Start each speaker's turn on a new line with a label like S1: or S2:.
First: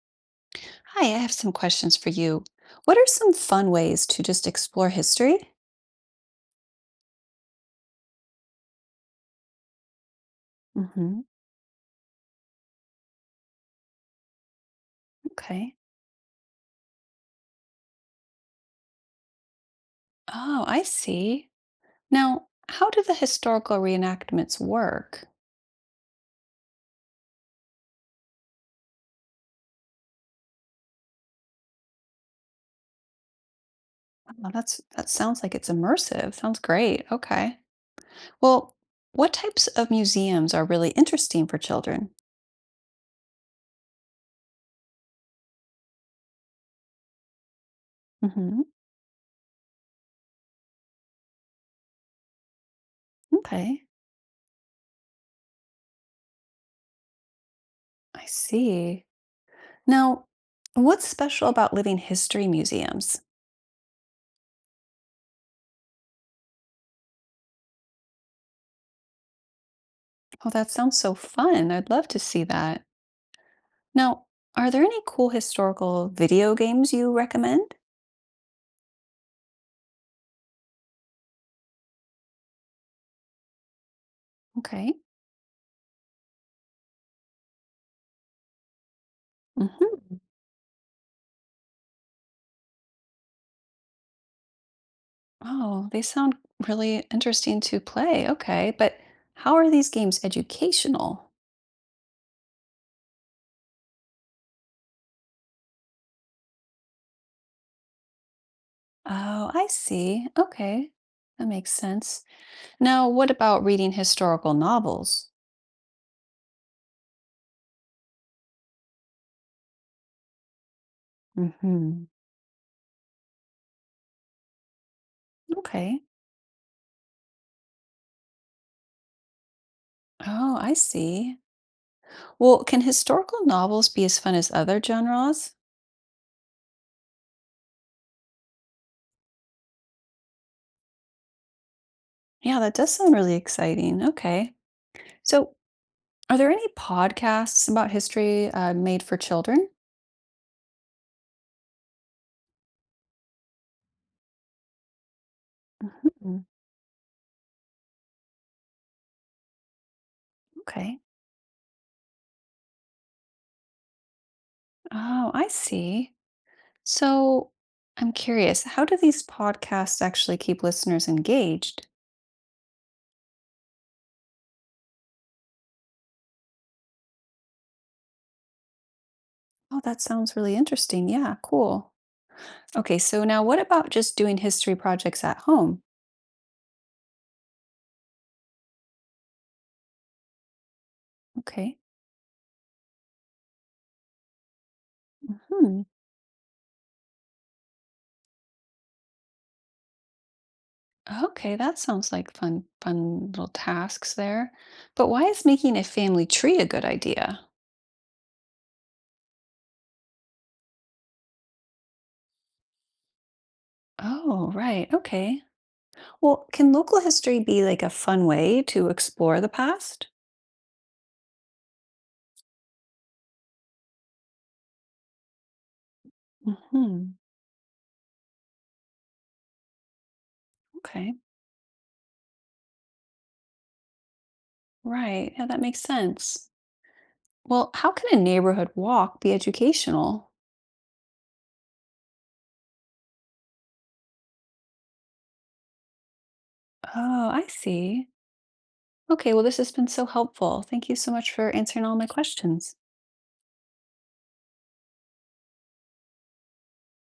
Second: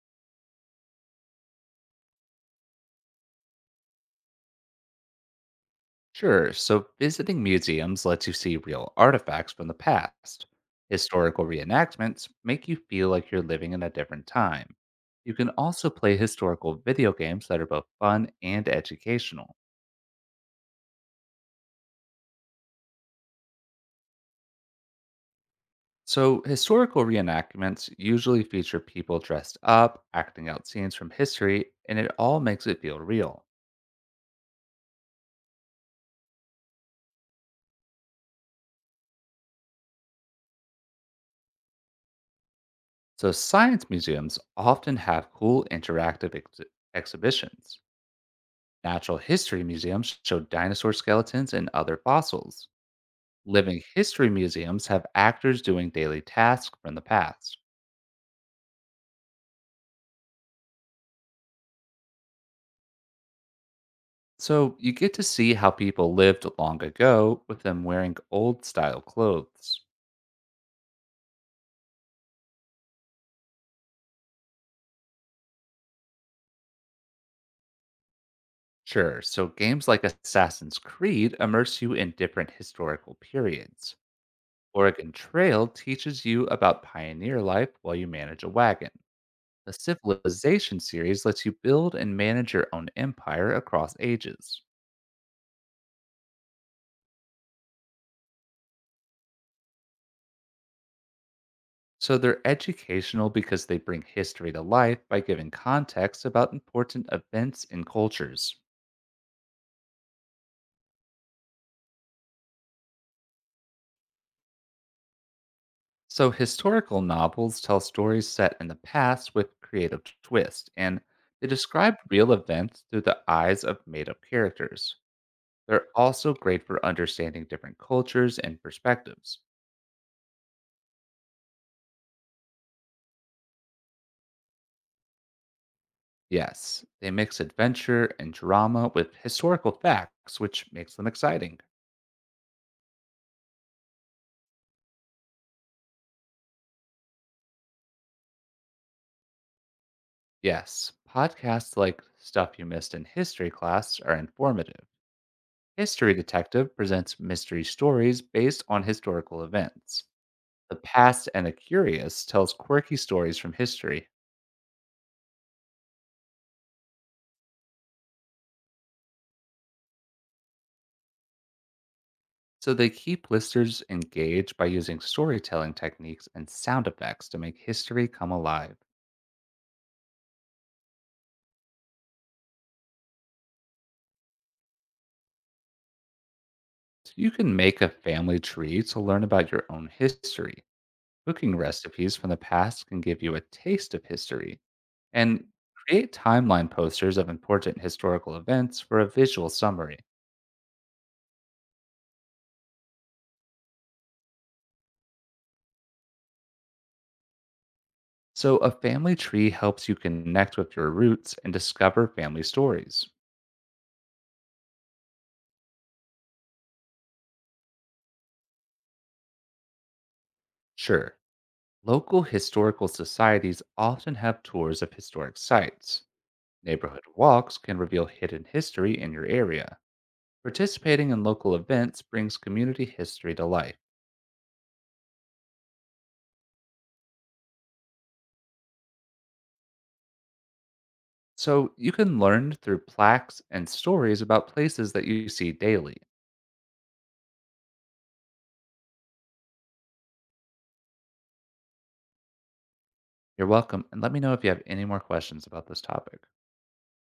S1: Hi, I have some questions for you. What are some fun ways to just explore history?
S2: Sure. So visiting museums lets you see real artifacts from the past.
S1: Hmm.
S2: Historical reenactments make you feel like you're living in a different time. You can
S1: Okay.
S2: also play historical video games that are both fun and educational.
S1: Oh, I see. Now, how do the historical reenactments work?
S2: So, historical reenactments usually feature people dressed up, acting out scenes from history, and it all makes it feel real.
S1: Wow, that sounds like it's immersive. Sounds great. Okay. Well, what types of museums are really interesting for children?
S2: So, science museums often have cool interactive exhibitions.
S1: Hmm.
S2: Natural history museums show dinosaur skeletons and other fossils.
S1: Okay.
S2: Living history museums have actors doing daily tasks from the past.
S1: I see. Now, what's special about living history museums?
S2: So you get to see how people lived long ago with them wearing old style clothes.
S1: Oh, that sounds so fun. I'd love to see that. Now, are there any cool historical video games you recommend?
S2: Sure, so games like Assassin's Creed immerse you in different historical periods.
S1: Okay.
S2: Oregon Trail teaches you about pioneer life while you manage a wagon. The
S1: Hmm.
S2: Civilization series lets you build and manage your own empire across ages.
S1: Oh, they sound really interesting to play. Okay, but how are these games educational?
S2: So they're educational because they bring history to life by giving context about important events and cultures.
S1: Oh, I see. Okay, that makes sense. Now, what about reading historical novels?
S2: So historical novels tell stories set in the past with creative twist, and they describe
S1: Hmm.
S2: real events through the eyes of made-up characters. They're
S1: Okay.
S2: also great for understanding different cultures and perspectives.
S1: Oh, I see. Well, can historical novels be as fun as other genres?
S2: Yes, they mix adventure and drama with historical facts, which makes them exciting.
S1: Yeah, that does sound really exciting. Okay. So, are there any podcasts about history made for children?
S2: Yes, podcasts like Stuff You Missed in History Class are informative. History
S1: Mhm.
S2: Detective presents mystery stories based on historical events. The
S1: Okay.
S2: Past and the Curious tells quirky stories from history,
S1: Oh, I see. So I'm curious, how do these podcasts actually keep listeners engaged?
S2: so they keep listeners engaged by using storytelling techniques and sound effects to make history come alive.
S1: Oh, that sounds really interesting. Yeah, cool. Okay, so now what about just doing history projects at home?
S2: So you can make a family tree to learn about your own history. Cooking
S1: Okay.
S2: recipes from the past can give you a taste of history, and
S1: Hmm.
S2: create timeline posters of important historical events for a visual summary.
S1: Okay, that sounds like fun, fun little tasks there. But why is making a family tree a good idea?
S2: So, a family tree helps you connect with your roots and discover family stories.
S1: Oh, right. Okay. Well, can local history be like a fun way to explore the past?
S2: Sure, local historical societies often have tours of historic sites.
S1: Hmm.
S2: Neighborhood walks can reveal hidden history in your area. Participating
S1: Okay,
S2: in local events brings community history to life.
S1: right. Yeah, that makes sense. Well, how can a neighborhood walk be educational?
S2: So you can learn through plaques and stories about places that you see daily.
S1: Oh, I see. Okay, well, this has been so helpful. Thank you so much for answering all my questions.
S2: You're welcome. And let me know if you have any more questions about this topic.